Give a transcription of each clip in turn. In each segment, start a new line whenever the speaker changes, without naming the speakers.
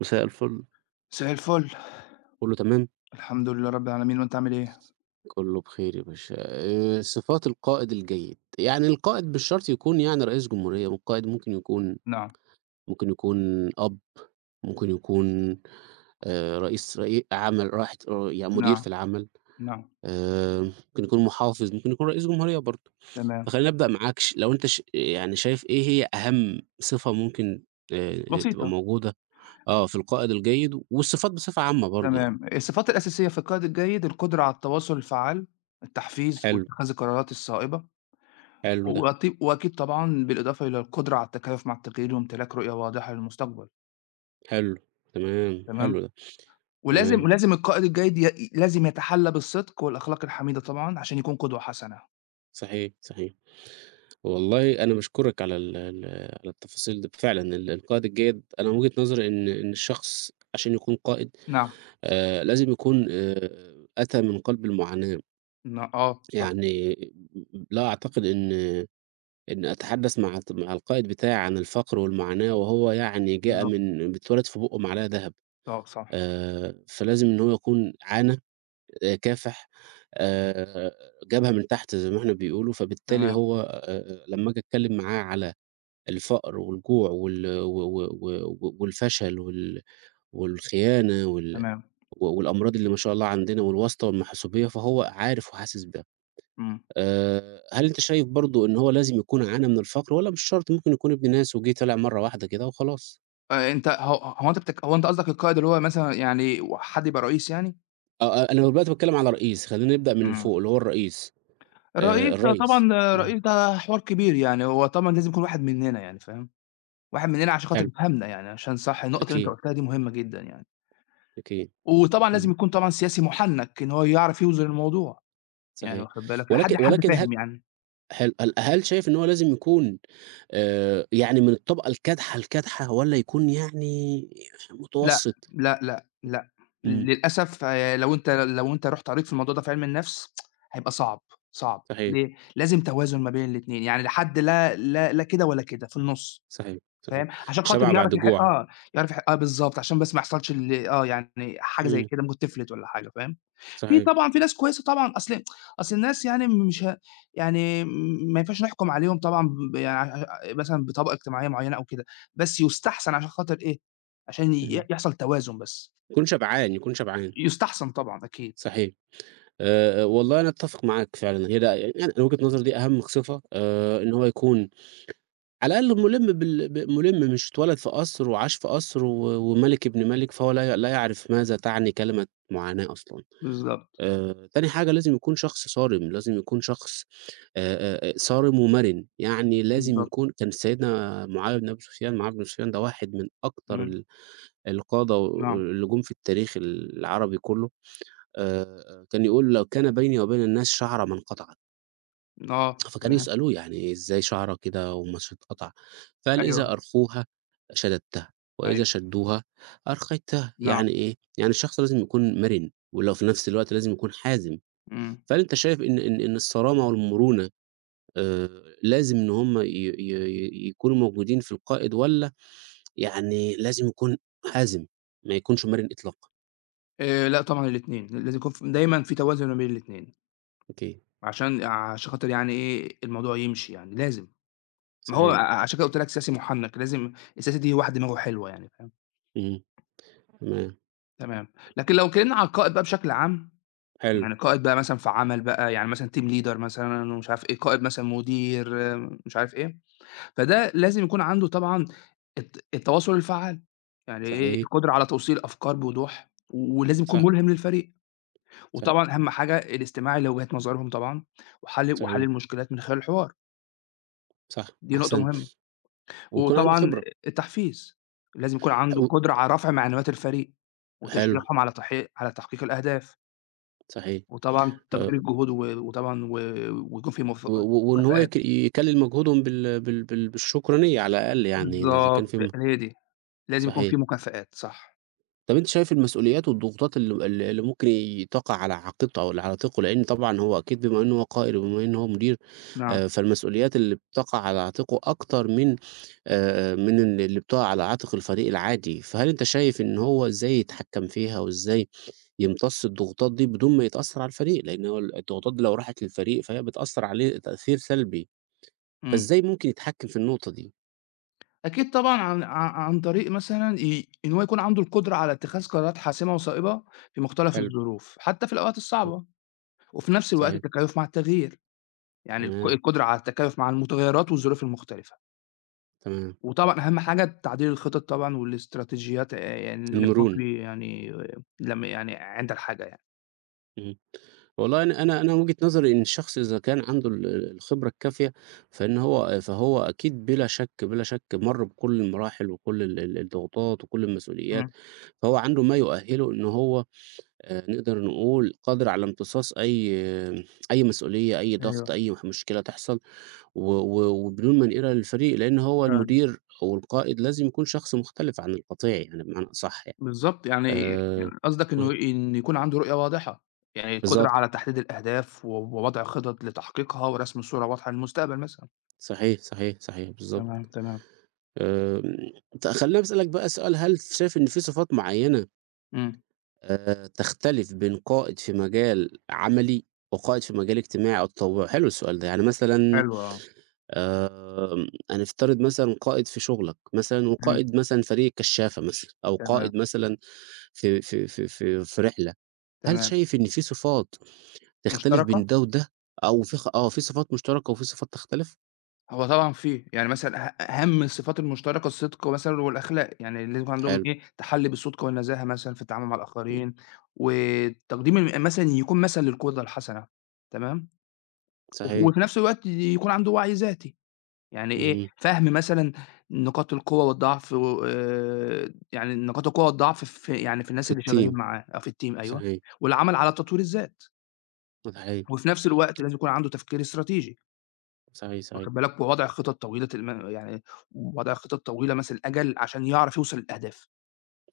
مساء الفل،
مساء الفل.
كله تمام؟
الحمد لله رب العالمين، وأنت عامل إيه؟
كله بخير يا باشا. صفات القائد الجيد، يعني القائد مش شرط يكون يعني رئيس جمهورية، والقائد ممكن يكون
نعم.
ممكن يكون أب، ممكن يكون رئيس عمل راحة يعني مدير
نعم.
في العمل،
نعم.
ممكن يكون محافظ، ممكن يكون رئيس جمهورية برضه.
تمام.
فخلّيني أبدأ معاك لو أنت يعني شايف إيه هي أهم صفة ممكن تبقى
بسيطة.
موجودة في القائد الجيد والصفات بصفة عامة برضه يعني.
تمام. الصفات الأساسية في القائد الجيد القدرة على التواصل الفعّال، التحفيز
حلو،
واتخاذ القرارات الصائبة.
حلو ده.
وأكيد طبعًا بالإضافة إلى القدرة على التكيُّف مع التغيير وامتلاك رؤية واضحة للمستقبل.
حلو، تمام، حلو
تمام.
ده، تمام،
ولازم القائد الجيد لازم يتحلّى بالصدق والأخلاق الحميدة طبعًا عشان يكون قدوة حسنة.
صحيح، صحيح. والله أنا باشكرِك على ال ال على التفاصيل دي، فعلًا القائد الجيد، أنا من وجهة نظري إن الشخص عشان يكون قائد
نعم.
لازم يكون أتى من قلب المعاناة،
آه، صح.
يعني لا أعتقد إن أتحدث مع مع القائد بتاعي عن الفقر والمعاناة وهو يعني جاء
بالضبط،
من بيتولد في بُقُّه معلقة دهب،
آه، صح.
فلازم إن هو يكون عانى، كافح، آآ جابها من تحت زي ما إحنا بيقولوا، فبالتالي
تمام،
هو لمّا آجي أتكلّم معاه على الفقر والجوع وال و و و و والفشل والخيانة وال
تمام.
و والأمراض اللي ما شاء الله عندنا والواسطة والمحاسوبية، فهو عارف وحاسس بها.
إمم.
هل أنت شايف برضه إن هو لازم يكون عانى من الفقر والّا مش شرط، ممكن يكون ابن ناس وجِه طلع مرّة واحدة كده وخلاص؟
أنت هو هو أنت بتك هو أنت قصدك القائد اللي هو مثلًا يعني حد يبقى رئيس يعني؟
آه، آه، أنا دلوقتي باتكلّم على رئيس، خلّينا نبدأ من اللي
إمم.
فوق اللي هو الرئيس،
الرئيس ده
الريّس.
طبعًا
إمم،
الرئيس ده حوار كبير يعني، هو طبعًا لازم يكون واحد مننا يعني فاهم، واحد مننا عشان خاطر
حلو،
يفهمنا يعني، عشان صح النقطة اللي أنت
أكيد،
قُلتها دي مهمة جدًا يعني.
أكيد.
وطبعًا لازم
إمم.
يكون طبعًا سياسي مُحنّك إن هو يعرف يوزن الموضوع، يعني
صحيح.
واخد بالك لحد
ولكن
حد
ولكن هل،
فاهم يعني.
حلو، هل شايف إن هو لازم يكون يعني من الطبقة الكادحة، الكادحة والّا يكون يعني
لأ،
متوسط؟
لأ، لأ، لأ.
إمم،
للأسف لو أنت رُحت قريت في الموضوع ده في علم النفس هيبقى صعب. صعب
صحيح،
ليه؟ لازم توازن ما بين الاتنين، يعني لا حد لا، لا، لا كده ولا كده، في النُص.
صحيح، صحيح.
فاهم؟ عشان خاطر
شبع بعد جوع.
يعرف يح بالضبط، عشان بس ما يحصلش ال آه، يعني حاجة زي
إمم،
كده ممكن تفلت والّا حاجة. فاهم؟ في
صحيح،
طبعًا في ناس كويسة طبعًا. أصل الناس يعني مش ه يعني ما ينفعش نحكُم عليهم طبعًا يعني مثلًا بطبقة اجتماعية معيّنة أو كده، بس يُستحسن عشان خاطر إيه، عشان ي
اهم.
يحصل توازن بس،
يكون شبعان، يكون شبعان،
يُستحسن طبعًا أكيد.
صحيح. والله أنا أتفق معاك فعلًا، هي ده يعني أنا وجهة نظري دي أهم صفة، إن هو يكون على الأقل مُلِم بال ب مُلِم، مش اتولد في قصر وعاش في قصر و ومَلِك ابن مَلِك، فهو لا يعرف ماذا تعني كلمة معاناة أصلًا.
بالضبط،
تاني حاجة لازم يكون شخص صارم، لازم يكون شخص صارم ومَرِن، يعني لازم
بالضبط.
يكون كان سيدنا معاوية بن أبي سفيان، معاوية بن سفيان ده واحد من أكتر
إمم.
القادة
نعم.
اللي جُم في التاريخ العربي كلّه، كان يقول: "لو كان بيني وبين الناس شعرة ما انقطعت."
آه،
فكانوا
تمام.
يسألوه: "يعني إزاي شعرة كده وما تتقطع؟" فقال:
أيوه،
"إذا أرخوها شددتها، وإذا
أيوه.
شدوها أرخيتها."
نعم.
يعني إيه، يعني الشخص لازم يكون مَرِن، ولو في نفس الوقت لازم يكون حازم.
إمم.
فهل أنت شايف إن إن الصرامة والمرونة آآ لازم إن هم ي ي ي يكونوا موجودين في القائد، والّا يعني لازم يكون حازم، ما يكونش مرن إطلاقًا؟
لأ طبعًا الاتنين، لازم يكون دايمًا في توازن ما بين الاتنين،
أوكي،
عشان خاطر يعني إيه، الموضوع يمشي يعني، لازم. ما هو
صحيح،
عشان كده قُلت لك سياسي مُحنّك، لازم السياسي دي واحد دماغه حلوة يعني فاهم.
اهم، تمام،
تمام. لكن لو اتكلمنا على القائد بقى بشكل عام،
حلو،
يعني قائد بقى مثلًا في عمل بقى، يعني مثلًا team leader مثلًا ومش عارف إيه، قائد مثلًا مدير مش عارف إيه، فده لازم يكون عنده طبعًا التواصل الفعّال، يعني إيه،
صحيح،
القدرة على توصيل الأفكار بوضوح، ولازم يكون
صح،
ملهم للفريق.
صح،
وطبعًا أهم حاجة الاستماع لوجهات نظرهم طبعًا، وحل
صحيح،
المشكلات من خلال الحوار،
صح،
دي نقطة
أحسنت،
مهمة.
ويكون عنده
وطبعًا
خبرة،
التحفيز، لازم يكون عنده
و،
قدرة على رفع معنويات الفريق،
حلو،
وتشجيعهم على تحقيق الأهداف،
صحيح،
وطبعًا
آآ
تقدير الجهود و وطبعًا و ويكون في
و و وإن هو
مكافآت.
يكلل مجهودهم بالشكرانية على الأقل، يعني إذا كان
بالضبط
في
هي دي، لازم يكون
صحيح.
في مكافآت صح.
طب أنتِ شايف المسؤوليات والضغوطات ال ال اللي ممكن تقع على عاتقه أو اللي على عاتقه، لإن طبعًا هو أكيد بما إنه هو قائد وبما إنه هو مدير،
نعم.
فالمسؤوليات اللي بتقع على عاتقه أكتر من من اللي بتقع على عاتق الفريق العادي، فهل أنت شايف إن هو إزاي يتحكم فيها وإزاي يمتص الضغوطات دي بدون ما يتأثر على الفريق؟ لإن هو الضغوطات دي لو راحت للفريق فهي بتأثر عليه تأثير سلبي،
إمم.
فإزاي ممكن يتحكم في النقطة دي؟
أكيد طبعًا عن طريق مثلًا إن هو يكون عنده القدرة على اتخاذ قرارات حاسمة وصائبة في مختلف
حلو،
الظروف، حتى في الأوقات
امم،
الصعبة، وفي نفس الوقت
صحيح،
التكيف مع التغيير، يعني الق
تمام،
القدرة على التكيف مع المتغيرات والظروف المختلفة.
تمام،
وطبعًا أهم حاجة تعديل الخطط طبعًا والاستراتيجيات يعني
المرونة.
للبُكري يعني لم يعني عند الحاجة يعني.
إمم. والله أنا من وجهة نظري إن الشخص إذا كان عنده الخبرة الكافية، فإن هو فهو أكيد بلا شك، بلا شك مَر بكل المراحل وكل ال ال الضغوطات وكل المسؤوليات،
إمم.
فهو عنده ما يؤهِّله إن هو نقدر نقول قادر على امتصاص أي مسؤولية، أي
أيوه
ضغط، أي مشكلة تحصل و و وبدون ما نقيرة للفريق، لإن هو
فعلًا.
المدير أو القائد لازم يكون شخص مختلف عن القطيع يعني، بمعنى أصح يعني.
بالضبط. يعني
آآ
قصدك إنه
إمم،
إيه، إن يكون عنده رؤية واضحة، يعني القدرة
بالضبط.
على تحديد الأهداف ووضع خطط لتحقيقها ورسم صورة واضحة للمستقبل مثلًا.
صحيح، صحيح، صحيح،
تمام،
بالضبط.
تمام.
آمم، خلّيني أسألك بقى سؤال، هل شايف إن في صفات معيّنة
إمم.
تختلف بين قائد في مجال عملي وقائد في مجال اجتماعي أو تطوعي؟ حلو السؤال ده، يعني مثلًا
حلو آه.
آمم، هنفترض مثلًا قائد في شغلك مثلًا
إمم.
وقائد مثلًا فريق الكشافة مثلًا أو
تمام،
قائد مثلًا في رحلة، هل
تمام.
شايف إن في صفات تختلف
مشتركة؟
بين ده وده، أو في آه، في صفات مشتركة وفي صفات تختلف؟
هو طبعًا في، يعني مثلًا أهم الصفات المشتركة الصدق مثلًا والأخلاق، يعني لازم يكون عندهم
حلو،
إيه، تحلّي بالصدق والنزاهة مثلًا في التعامل مع الآخرين، وتقديم مثلًا يكون مثل للقدوة الحسنة. تمام. وف
صحيح،
وفي نفس الوقت يكون عنده وعي ذاتي، يعني إيه،
اهم،
فهم مثلًا نقاط القوة والضعف يعني نقاط القوة والضعف في
في
الناس اللي شغالين
الteam،
معاه أو في الteam أيوه.
صحيح،
والعمل على تطوير الذات،
صحيح.
وفي نفس الوقت لازم يكون عنده تفكير استراتيجي.
صحيح، صحيح،
واخد بالك، ووضع خطط طويلة مثل الأجل عشان يعرف يوصل للأهداف.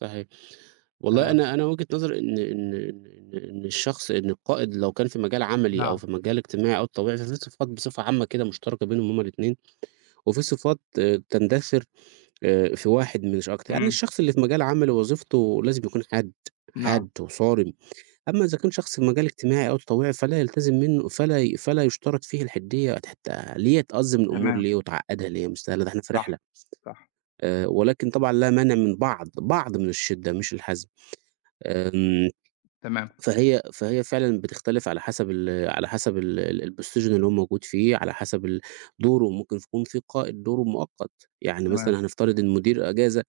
صحيح. والله
تمام.
أنا وجهة نظري إن الشخص إن القائد لو كان في مجال عملي أو
نعم.
في مجال اجتماعي أو طبيعي، ففي صفات بصفة عامة كده مشتركة بينهم هُم الاتنين، وفي صفات آه، تندثر في واحد مش أكتر. يعني
إمم.
الشخص اللي في مجال عملي وظيفته لازم يكون حاد،
نعم.
حاد وصارم، أما إذا كان شخص في مجال اجتماعي أو تطوعي فلا يلتزم منه فلا يشترط فيه الحدية، حتى ليه تأزم الأمور
تمام.
ليه وتعقدها ليه؟ مستاهلة ده إحنا في
صح،
رحلة.
صح.
ولكن طبعًا لا مانع من بعض، بعض من الشدة مش الحزم. آمم،
تمام،
فهي فعلًا بتختلف على حسب على حسب ال ال الposition اللي هو موجود فيه، على حسب دوره، ممكن يكون في قائد دوره مؤقت، يعني
تمام.
مثلًا هنفترض إن مدير أجازة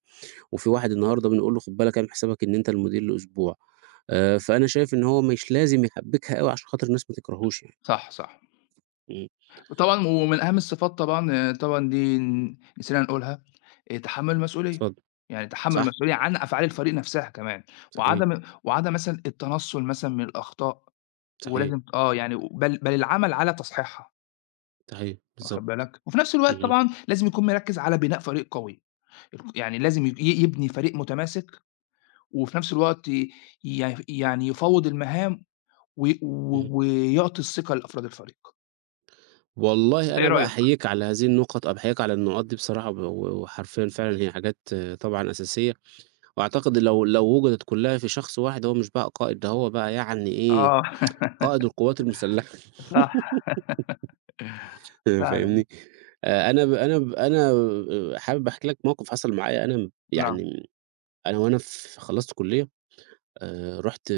وفي واحد النهارده بنقول له خد بالك، اعمل حسابك إن أنت المدير لأسبوع، فأنا شايف إن هو مش لازم يحبّكها أوي عشان خاطر الناس ما تكرهوش يعني،
صح، صح.
إمم،
وطبعًا ومن أهم الصفات طبعًا طبعًا دي نسينا نقولها، تحمُّل المسؤولية،
اتفضل.
يعني تحمُّل
صح،
المسؤولية عن أفعال الفريق نفسها كمان،
صحيح،
وعدم مثلًا التنصُّل مثلًا من الأخطاء،
صحيح،
ولازم يعني بل العمل على تصحيحها،
صحيح،
واخد
بالضبط،
بالك، وفي نفس الوقت
اهم،
طبعًا لازم يكون مركِّز على بناء فريق قوي. يعني لازم يبني فريق متماسك، وفي نفس الوقت يعني يفوّض المهام و
اهم.
و ويعطي الثقة لأفراد الفريق.
والله
أنت إيه
أنا بقى
رأيك؟
أحييك على هذه النقط، أو باحييك على النقاط دي بصراحة، و و وحرفيًا فعلًا هي حاجات آه، طبعًا أساسية. وأعتقد لو وجدت كلّها في شخص واحد، هو مش بقى قائد، ده هو بقى يعني إيه،
آه.
قائد القوات المسلحة.
صح فعلًا.
فاهمني؟ أنا حابب أحكي لك موقف حصل معايا أنا
نعم.
يعني، أنا وأنا في، خلّصت كُلّية، رُحت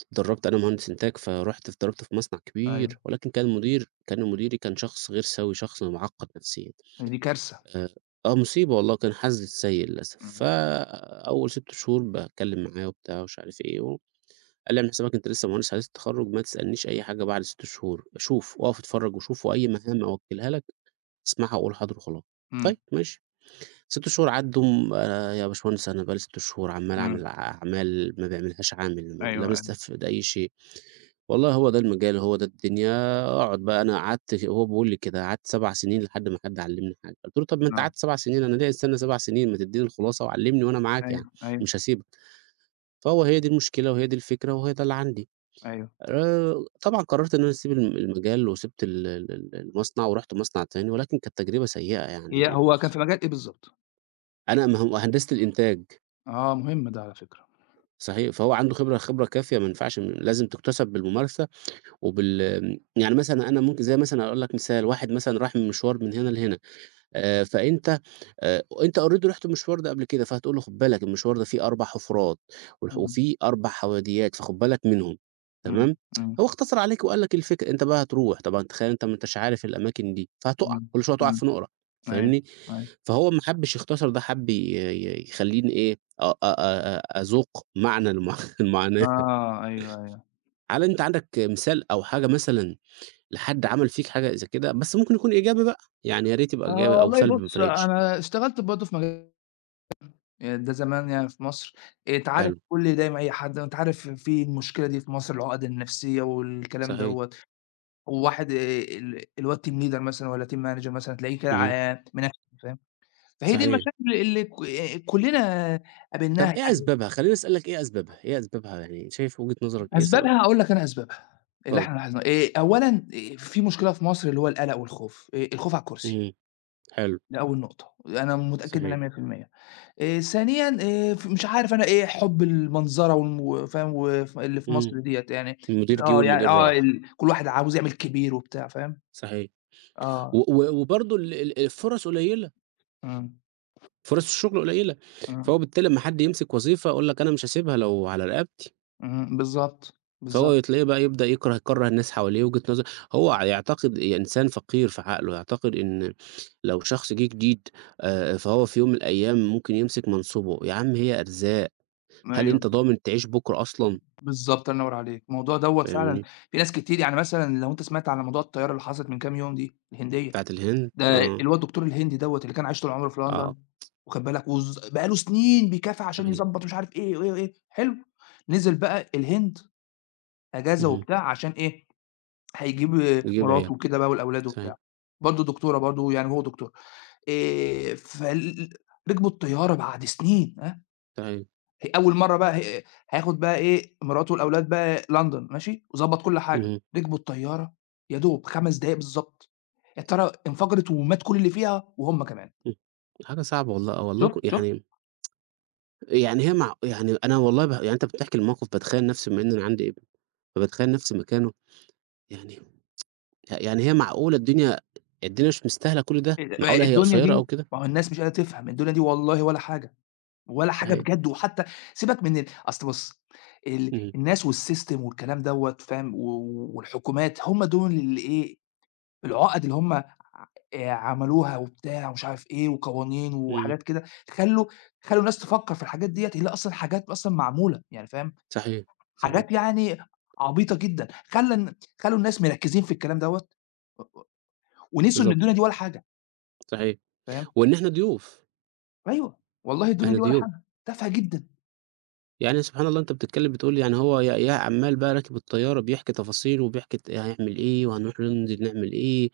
اتدرّبت، أنا مهندس إنتاج، فرُحت اتدرّبت في مصنع
أيوه.
كبير، ولكن كان مديري كان شخص غير سوي، شخص مُعقّد نفسيًا،
هي دي كارثة.
آآ آه، مصيبة والله، كان حظي السيء للأسف.
إمم،
فأول 6 شهور باتكلّم معاه وبتاع ومش عارف إيه و، قال لي: "اعمل حسابك أنت لسه مهندس حديث التخرُّج، ما تسألنيش أي حاجة بعد 6 شهور، شوف، اقف اتفرّج وشوف، وأي مهام أوكّلها لك اسمعها وقُل حاضر وخلاص."
إمم،
طيب ماشي، 6 شهور عدّوا م "يا باشمهندس، أنا بقى لي 6 شهور عمّال
إمم.
أعمل أعمال ما بيعملهاش عامل، ما
أيوه،
لا
أيوه.
مستفيد أي شيء." "والله هو ده المجال، هو ده الدنيا، اقعد بقى." أنا قعدت، هو بيقول لي كده، قعدت 7 سنين لحد ما حد علّمني حاجة. قُلت له: "طب ما أنت
نعم.
قعدت 7 سنين، أنا ليه أستنى 7 سنين؟ ما تدّيني الخلاصة وعلّمني وأنا معاك يعني،
أيوه، أيوه،
مش هاسيبك." فهو، هي دي المشكلة وهي دي الفكرة وهي ده اللي عندي.
أيوه.
طبعًا قررت إن أنا أسيب المجال وسِبت ال ال ال المصنع ورُحت مصنع تاني، ولكن كانت تجربة سيئة
هي
يعني.
هو كان في مجال إيه بالضبط؟
أنا مهندسة الإنتاج،
آه، مهم ده على فكرة.
صحيح، فهو عنده خبرة، خبرة كافية ما ينفعش، لازم تُكتسب بالممارسة وبال يعني، مثلًا أنا ممكن زي مثلًا أقول لك مثال، واحد مثلًا راح من مشوار من هنا لهنا، فأنت أنت already رُحت المشوار ده قبل كده، فهتقول له خُد بالك المشوار ده فيه 4 حُفرات
إمم،
وفيه 4 حواديات، فخُد بالك منهم،
إمم،
تمام؟
إمم،
هو اختصر عليك وقال لك الفكرة، أنت بقى هتروح، طبعًا تخيل أنت ما أنتش عارف الأماكن دي، فهتُقع،
إمم،
كل شوية تُقع
إمم.
في نُقرة،
أيوه،
فاهمني؟
أيوه.
فهو ما حبّش يختصر ده، حَب ي ي يخلّيني إيه، أ أ أ أذوق معنى المعاناة.
آه. أيوه، أيوه.
هل أنت عندك مثال أو حاجة مثلًا لحد عمل فيك حاجة زي كده؟ بس ممكن يكون إيجابي بقى، يعني يا ريت يبقى
آه
إيجابي أو
والله
سلبي ما
بُص
فرقتش.
أنا اشتغلت برضه في مجال ده زمان يعني في مصر، اتعارف
حلو.
كل دايمًا أي حد أنت عارف في المشكلة دي في مصر العقد النفسية والكلام
صحيح،
دوّة، وواحد الواد team leader مثلًا والّا team manager مثلًا تلاقيه كده
اهم،
منفّل فاهم، فهي دي
صحيح.
المشاكل اللي ك كلنا قابلناها
طب إيه
يعني.
أسبابها؟ خلّيني أسألك إيه أسبابها، إيه أسبابها، يعني شايف وجهة نظرك إيه
أسبابها
سببها؟
هاقول لك أنا أسبابها، اللي
اتفضل.
إحنا لاحظناه أولًا في مشكلة في مصر اللي هو القلق والخوف، الخوف على الكرسي،
اهم، حلو،
ده أول نقطة، أنا متأكد منها
صحيح،
100%. ثانيًا ف مش عارف أنا إيه حُب المنظرة فاهم، اللي في
إمم،
مصر ديّة يعني
المدير جِه
آه، يعني
والمدير
آه
راح،
ال كل واحد عاوز يعمل كبير وبتاع فاهم؟
صحيح. و
آه.
و وبرضه ال ال الفُرَص قليّلة،
إمم،
فُرَص الشغل قليّلة،
إمم،
فهو بالتالي أمّا حد يمسك وظيفة يقول لك أنا مش هاسيبها لو على رقبتي،
إمم. بالضبط، بالضبط.
فهو تلاقيه بقى يبدأ يكره الناس حواليه، وجهة نظر هو يعتقد إيه؟ إنسان فقير في عقله، يعتقد إن لو شخص جِه جديد فهو في يوم من الأيام ممكن يمسك منصبه، يا عم هي أرزاق. هل
أيوه.
أنت ضامن تعيش بُكرة أصلًا؟
بالضبط الله ينوّر عليك، الموضوع دوّة فعلًا
فاهمني،
في ناس كتير يعني مثلًا لو أنت سمعت على موضوع الطيارة اللي حصلت من كام يوم دي الهندية،
بتاعة الهند،
ده
آه،
اللي هو الدكتور الهندي دوّة اللي كان عايش طول عمره في لندن،
آه،
واخد بالك، بقى له سنين بيكافح عشان
صحيح،
يضبّط مش عارف إيه وإيه وإيه، حلو، نزل بقى الهند أجازة
اهم،
وبتاع عشان إيه، هيجيب
يجيب عياله،
مراته وكده بقى والأولاد
صحيح،
وبتاع، برضه دكتورة برضه يعني هو دكتور، فال ركبوا الطيارة بعد سنين ها،
صحيح،
هي أول مرّة بقى هياخد بقى إيه، مراته والأولاد بقى لندن ماشي، وضبّط كل حاجة،
اهم،
ركبوا الطيارة يا دوب 5 دقايق بالضبط، الطيارة انفجرت ومات كل اللي فيها وهُم كمان.
إمم، حاجة صعبة والله، آه، والله
شُفت، شُفت.
يعني، يعني هي مع يعني، أنا والله يعني أنت بتحكي الموقف باتخيّل نفسي بما إن أنا عندي ابن، فباتخيّل نفسي مكانه، يعني هي معقولة الدنيا مش مستاهلة كل ده، معقولة هي
الدنيا
قصيّرة
دي
أوي كده!
ما هو الناس مش قادرة تفهم، الدنيا دي والله ولا حاجة. ولا حاجة
صحيح،
بجد، وحتى سيبك من أصل بُص، ال
اهم،
الناس والسيستم والكلام دوّة فاهم، والحكومات هم دول اللي إيه، العُقَد اللي هم ع عملوها وبتاع ومش عارف إيه وقوانين
اهم،
وحاجات كده، خلّوا خلّوا الناس تفكّر في الحاجات ديّة اللي أصلًا حاجات أصلًا معمولة، يعني فاهم،
صحيح، صحيح،
حاجات يعني عبيطة جدًا، خلّى الن خلّوا الناس مركّزين في الكلام دوّة و ونسيوا إن
بالضبط،
الدنيا دي ولا حاجة،
صحيح،
فاهم.
وإن إحنا ضيوف،
أيوه، والله الدنيا
إحنا
دي ولا
ضيوف.
حاجة، تافهة جدًا.
يعني سبحان الله أنت بتتكلّم بتقول يعني هو يا عمّال بقى راكب الطيارة بيحكي تفاصيل وبيحكي هيعمل إيه وهنروح ننزل نعمل إيه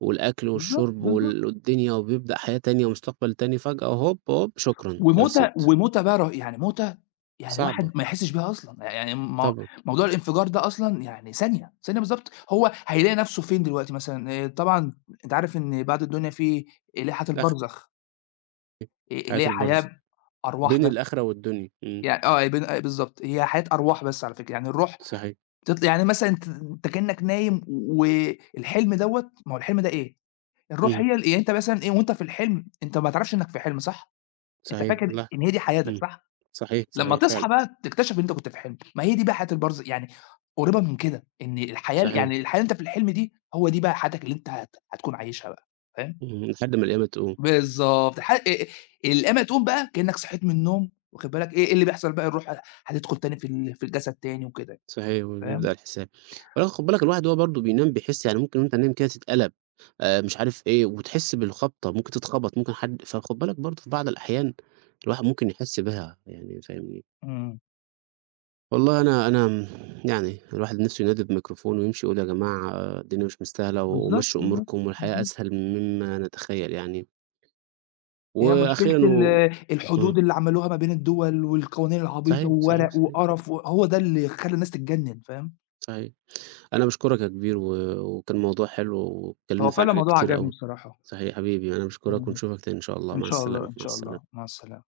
والأكل
بالضبط،
والشرب
بالضبط.
والدنيا وبيبدأ حياة تانية ومستقبل تاني فجأة، هوب، هوب، شكرًا
وموتة
خلصت،
وموتة بقى يعني موتة يعني الواحد
صعبة
ما يحسّش بيها أصلًا، يعني
طبعًا،
موضوع الانفجار ده أصلًا يعني ثانية، ثانية بالضبط هو هيلاقي نَفْسه فين دلوقتي مثلًا، طبعًا أنت عارف إن بعد الدنيا في لائحة
أخ،
البرزخ،
حياة
اللي هي
البرزخ،
حياة أرواح
بين
بس،
الآخرة والدنيا، إمم،
يعني آه بن بالضبط، هي حياة أرواح بس على فكرة، يعني الروح
صحيح،
بتطل يعني مثلًا أنت كإنّك نايم والحلم دوّة ما هو الحلم ده إيه، الروح
إمم،
هي يعني أنت مثلًا إيه وأنت في الحلم أنت ما تعرفش إنّك في حلم صح؟ أنت
صحيح،
فاكر
لأ،
إن هي دي حياتك
إمم،
صح؟
صحيح،
لمّا
صحيح فعلًا،
تصحى بقى تكتشف إن أنت كنت في حلم، ما هي دي بقى حياة يعني قريبة من كده، إن الحياة
صحيح،
يعني الحياة اللي أنت في الحلم دي، هو دي بقى حياتك اللي أنت هتكون عايشها بقى، فاهم؟
إمم، لحد ما القيامة تقوم.
بالضبط. ح الأما تقوم بقى كأنك صحيت من النوم، واخد بالك، إيه اللي بيحصل بقى الروح هتدخل تاني في الجسد تاني وكده،
صحيح، وبيبدأ
فاهم؟
الحساب. ولكن خُد بالك الواحد وهو برضه بينام بيحس، يعني ممكن وأنت نايم كده تتقلَب، مش عارف إيه، وتحس بالخبطة، ممكن تتخبط، ممكن حد، فخُد بالك برضه في بعض الأحيان الواحد ممكن يحس بها، يعني فاهمني؟
إمم.
والله أنا أنا م يعني الواحد نِفْسه ينادي بميكروفون ويمشي يقول يا جماعة آه، الدنيا مش مستاهلة
بالضبط،
ومشّوا
بالضبط،
أموركم والحياة
بالضبط،
أسهل مما نتخيّل يعني.
هي مشكلة
وأخيرًا،
ال
و، إمم.
الحدود اللي عملوها ما بين الدول، والقوانين العبيطة
صحيح، صحيح،
وورق
صحيح،
وقرف، وهو ده اللي خلّى الناس تتجنن، فاهم؟
صحيح. أنا باشكرك يا كبير، وكان موضوع حلو واتكلمنا
هو
فيه عن
فعلًا
حاجات
الموضوع
كتير
عجبني
أوي.
بصراحة.
صحيح يا حبيبي، أنا باشكرك
تمام.
ونشوفك تاني إن شاء الله،
إن
مع
شاء الله،
السلامة،
إن
مع
شاء الله.
السلامة.
مع السلامة.